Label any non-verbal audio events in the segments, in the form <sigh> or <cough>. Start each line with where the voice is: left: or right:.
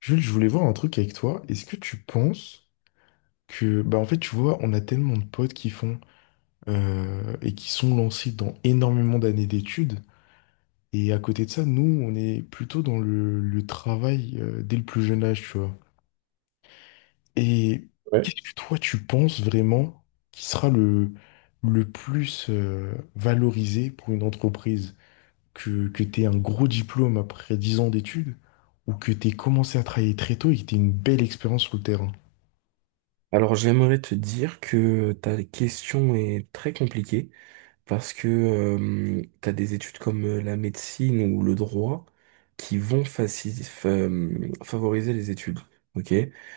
left: Jules, je voulais voir un truc avec toi. Est-ce que tu penses que, bah en fait, tu vois, on a tellement de potes qui font et qui sont lancés dans énormément d'années d'études. Et à côté de ça, nous, on est plutôt dans le travail dès le plus jeune âge, tu vois. Et
right: Ouais.
left: qu'est-ce que toi, tu penses vraiment qui sera le plus valorisé pour une entreprise? Que tu aies un gros diplôme après 10 ans d'études ou que tu aies commencé à travailler très tôt et que tu aies une belle expérience sur le terrain?
right: Alors j'aimerais te dire que ta question est très compliquée parce que tu as des études comme la médecine ou le droit qui vont favoriser les études. Ok?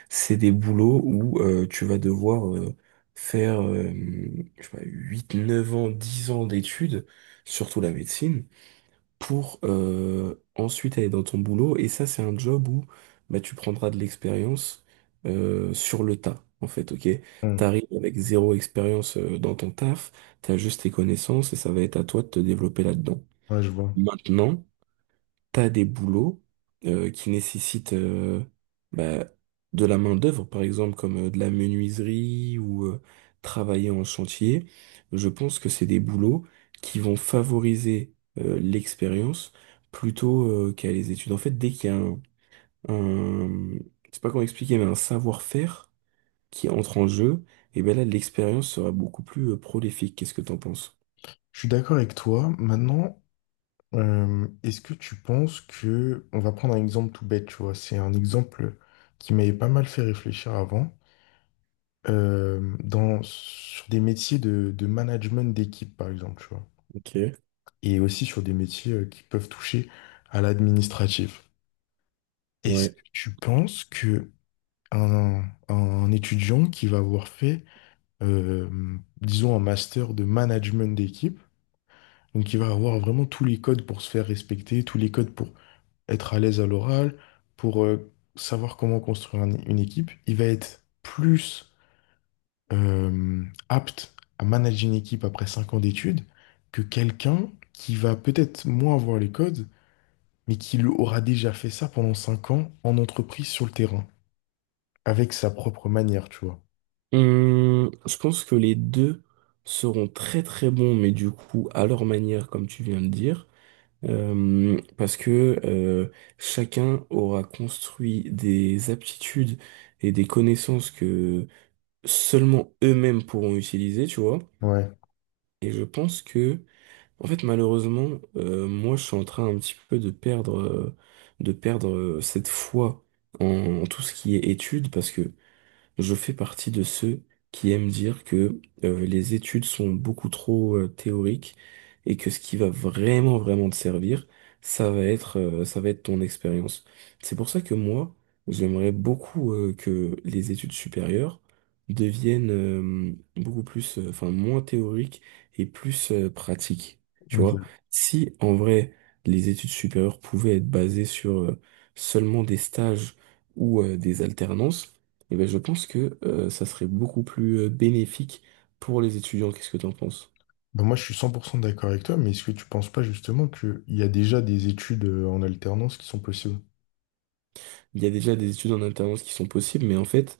right: C'est des boulots où tu vas devoir faire je sais pas, 8, 9 ans, 10 ans d'études, surtout la médecine, pour ensuite aller dans ton boulot. Et ça, c'est un job où bah, tu prendras de l'expérience sur le tas, en fait, ok? T'arrives avec zéro expérience dans ton taf, t'as juste tes connaissances et ça va être à toi de te développer là-dedans.
left: Ouais, je vois.
right: Maintenant, t'as des boulots qui nécessitent bah, de la main-d'œuvre, par exemple, comme de la menuiserie ou travailler en chantier. Je pense que c'est des boulots qui vont favoriser l'expérience plutôt qu'à les études. En fait, dès qu'il y a un- je sais pas comment expliquer, mais un savoir-faire qui entre en jeu, et ben là, l'expérience sera beaucoup plus prolifique. Qu'est-ce que t'en penses?
left: Je suis d'accord avec toi. Maintenant, est-ce que tu penses que... On va prendre un exemple tout bête, tu vois. C'est un exemple qui m'avait pas mal fait réfléchir avant. Dans, sur des métiers de management d'équipe, par exemple, tu vois.
right: Ok,
left: Et aussi sur des métiers qui peuvent toucher à l'administratif. Est-ce
right: ouais.
left: que tu penses que un, un étudiant qui va avoir fait, euh, disons, un master de management d'équipe, donc il va avoir vraiment tous les codes pour se faire respecter, tous les codes pour être à l'aise à l'oral, pour savoir comment construire une équipe. Il va être plus euh, apte à manager une équipe après 5 ans d'études que quelqu'un qui va peut-être moins avoir les codes, mais qui lui aura déjà fait ça pendant 5 ans en entreprise sur le terrain, avec sa propre manière, tu vois.
right: Je pense que les deux seront très très bons, mais du coup à leur manière, comme tu viens de dire. Parce que chacun aura construit des aptitudes et des connaissances que seulement eux-mêmes pourront utiliser, tu vois.
left: Ouais.
right: Et je pense que, en fait, malheureusement, moi je suis en train un petit peu de perdre cette foi en tout ce qui est études, parce que je fais partie de ceux qui aiment dire que les études sont beaucoup trop théoriques et que ce qui va vraiment vraiment te servir, ça va être ça va être ton expérience. C'est pour ça que moi, j'aimerais beaucoup que les études supérieures deviennent beaucoup plus enfin moins théoriques et plus pratiques. Tu vois,
left: Ok.
right: si en vrai les études supérieures pouvaient être basées sur seulement des stages ou des alternances eh ben, je pense que ça serait beaucoup plus bénéfique pour les étudiants. Qu'est-ce que t'en penses?
left: Ben moi, je suis 100% d'accord avec toi, mais est-ce que tu penses pas justement qu'il y a déjà des études en alternance qui sont possibles?
right: Il y a déjà des études en alternance qui sont possibles, mais en fait,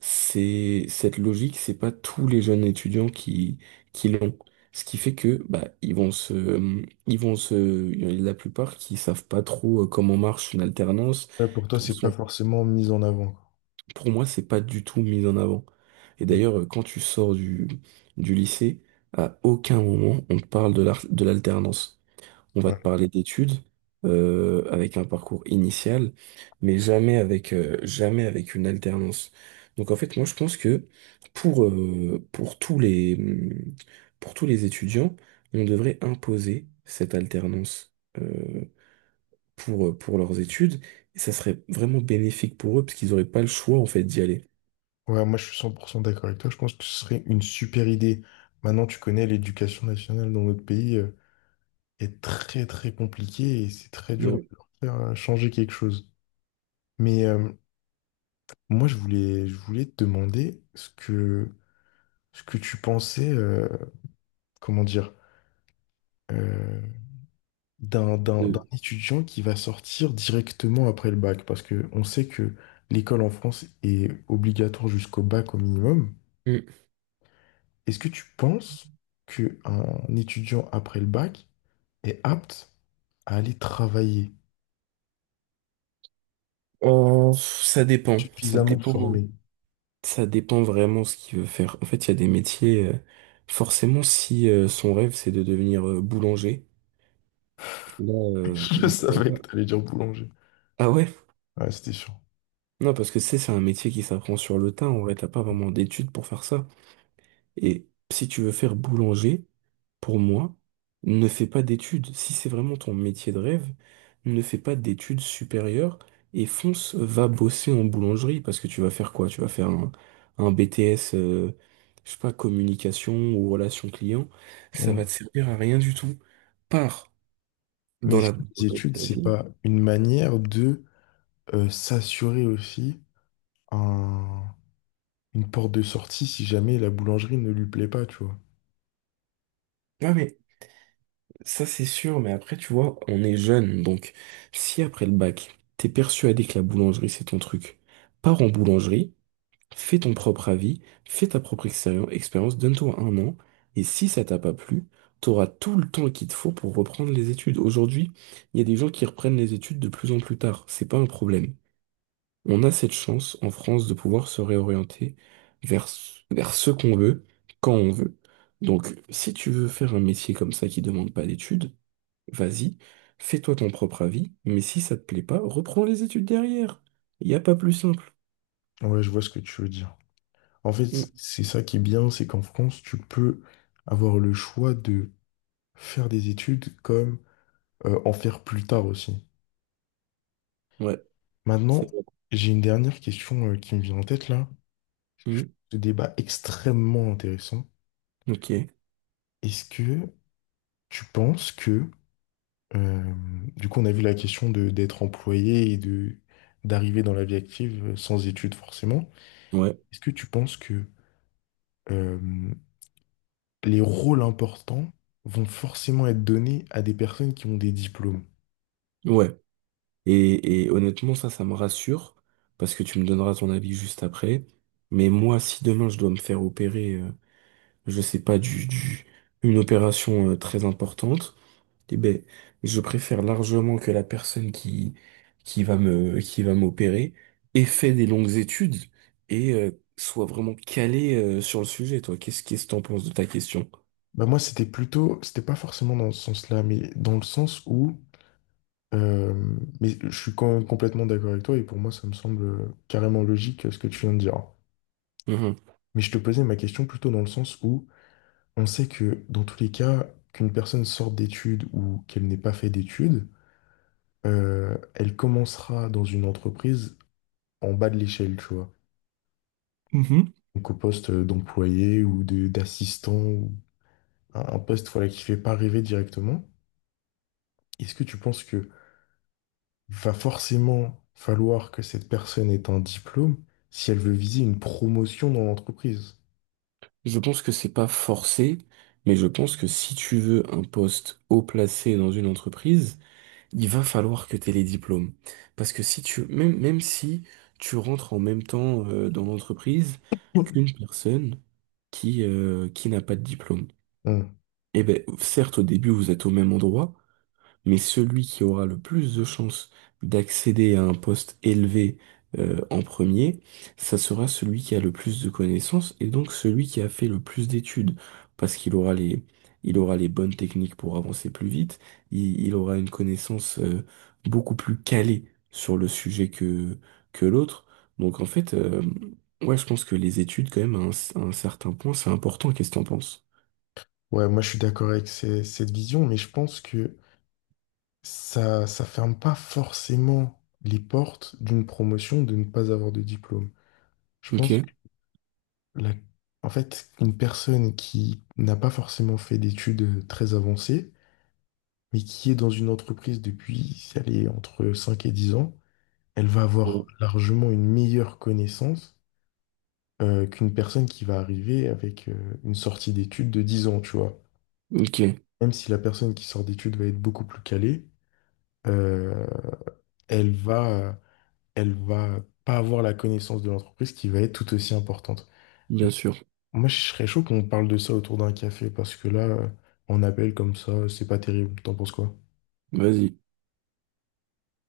right: c'est cette logique, c'est pas tous les jeunes étudiants qui l'ont. Ce qui fait que bah ils vont se il y en a la plupart qui savent pas trop comment marche une alternance,
left: Ouais, pour toi,
right: qui
left: c'est pas
right: sont
left: forcément mis en avant. Quoi.
right: pour moi c'est pas du tout mis en avant. Et
left: Ok.
right: d'ailleurs, quand tu sors du lycée, à aucun moment on te parle de de l'alternance. On va
left: Ouais.
right: te parler d'études avec un parcours initial, mais jamais jamais avec une alternance. Donc en fait, moi je pense que pour, euh, pour tous les, hum, pour tous les étudiants, on devrait imposer cette alternance euh, pour leurs études, et ça serait vraiment bénéfique pour eux, parce qu'ils n'auraient pas le choix en fait d'y aller.
left: Ouais, moi, je suis 100% d'accord avec toi. Je pense que ce serait une super idée. Maintenant, tu connais l'éducation nationale dans notre pays est très, très compliquée et c'est très dur de
right: Ouais.
left: leur faire changer quelque chose. Mais moi, je voulais te demander ce que tu pensais, comment dire, euh, d'un
right: De-
left: étudiant qui va sortir directement après le bac. Parce que on sait que l'école en France est obligatoire jusqu'au bac au minimum.
right: Hum.
left: Est-ce que tu penses qu'un étudiant après le bac est apte à aller travailler,
right: Oh, ça dépend, ça
left: suffisamment
right: dépend.
left: formé?
right: Ça dépend vraiment ce qu'il veut faire. En fait, il y a des métiers, forcément, si son rêve, c'est de devenir boulanger, là,
left: <laughs> Je
right: non, ça
left: savais
right: va
left: que
right: pas.
left: t'allais dire boulanger.
right: Ah ouais?
left: Ouais, c'était sûr.
right: Non, parce que tu sais, c'est un métier qui s'apprend sur le tas. En vrai, t'as pas vraiment d'études pour faire ça. Et si tu veux faire boulanger, pour moi, ne fais pas d'études. Si c'est vraiment ton métier de rêve, ne fais pas d'études supérieures et fonce, va bosser en boulangerie parce que tu vas faire quoi? Tu vas faire un BTS, je sais pas, communication ou relation client. Ça
left: Mm.
right: va te servir à rien du tout. Pars
left: Mais
right: dans
left: est-ce
right: la
left: que les
right: boulangerie de
left: études,
right: ta
left: c'est
right: vie.
left: pas une manière de s'assurer aussi un- une porte de sortie si jamais la boulangerie ne lui plaît pas, tu vois?
right: Ah mais ça c'est sûr, mais après tu vois, on est jeune, donc si après le bac, t'es persuadé que la boulangerie c'est ton truc, pars en boulangerie. Fais ton propre avis, fais ta propre expérience, donne-toi un an, et si ça t'a pas plu, t'auras tout le temps qu'il te faut pour reprendre les études. Aujourd'hui, il y a des gens qui reprennent les études de plus en plus tard, c'est pas un problème. On a cette chance en France de pouvoir se réorienter vers, vers ce qu'on veut, quand on veut. Donc, si tu veux faire un métier comme ça qui demande pas d'études, vas-y, fais-toi ton propre avis, mais si ça te plaît pas, reprends les études derrière. Il n'y a pas plus simple.
left: Ouais, je vois ce que tu veux dire. En fait,
right: Mm.
left: c'est ça qui est bien, c'est qu'en France, tu peux avoir le choix de faire des études comme en faire plus tard aussi.
right: Ouais,
left: Maintenant,
right: c'est vrai.
left: j'ai une dernière question qui me vient en tête là.
right: Mmh.
left: Ce débat extrêmement intéressant.
right: Ok,
left: Est-ce que tu penses que, euh, du coup, on a vu la question de d'être employé et de d'arriver dans la vie active sans études forcément.
right: ouais,
left: Est-ce que tu penses que euh, les rôles importants vont forcément être donnés à des personnes qui ont des diplômes?
right: ouais. Et honnêtement, ça me rassure, parce que tu me donneras ton avis juste après. Mais moi, si demain je dois me faire opérer, je sais pas, une opération très importante, eh ben, je préfère largement que la personne qui va qui va m'opérer ait fait des longues études et soit vraiment calée sur le sujet, toi. Qu'est-ce que t'en penses de ta question?
left: Bah moi, c'était pas forcément dans ce sens-là, mais dans le sens où Euh, mais je suis complètement d'accord avec toi et pour moi, ça me semble carrément logique ce que tu viens de dire. Mais je te posais ma question plutôt dans le sens où on sait que dans tous les cas, qu'une personne sorte d'études ou qu'elle n'ait pas fait d'études, elle commencera dans une entreprise en bas de l'échelle, tu vois.
right: Mhm.
left: Donc au poste d'employé ou d'assistant, ou un poste voilà, qui fait pas rêver directement. Est-ce que tu penses que va forcément falloir que cette personne ait un diplôme si elle veut viser une promotion dans l'entreprise.
right: Je pense que c'est pas forcé, mais je pense que si tu veux un poste haut placé dans une entreprise, il va falloir que tu aies les diplômes. Parce que si tu, même, même si tu rentres en même temps dans l'entreprise qu'une personne qui n'a pas de diplôme,
left: Bon.
right: eh ben, certes, au début, vous êtes au même endroit, mais celui qui aura le plus de chances d'accéder à un poste élevé en premier, ça sera celui qui a le plus de connaissances et donc celui qui a fait le plus d'études, parce qu'il aura les, il aura les bonnes techniques pour avancer plus vite, il aura une connaissance beaucoup plus calée sur le sujet que l'autre. Donc en fait, ouais, je pense que les études, quand même, à un certain point, c'est important. Qu'est-ce que t'en penses?
left: Ouais, moi je suis d'accord avec cette vision, mais je pense que ça ferme pas forcément les portes d'une promotion de ne pas avoir de diplôme. Je
right: Ok.
left: pense que la- en fait, une personne qui n'a pas forcément fait d'études très avancées, mais qui est dans une entreprise depuis, si elle est entre 5 et 10 ans, elle va
right: Ouais.
left: avoir largement une meilleure connaissance qu'une personne qui va arriver avec une sortie d'études de 10 ans, tu vois.
right: Ok,
left: Même si la personne qui sort d'études va être beaucoup plus calée, euh, elle va, elle va pas avoir la connaissance de l'entreprise qui va être tout aussi importante.
right: bien sûr.
left: Moi, je serais chaud qu'on parle de ça autour d'un café parce que là, on appelle comme ça, c'est pas terrible. T'en penses quoi?
right: Vas-y.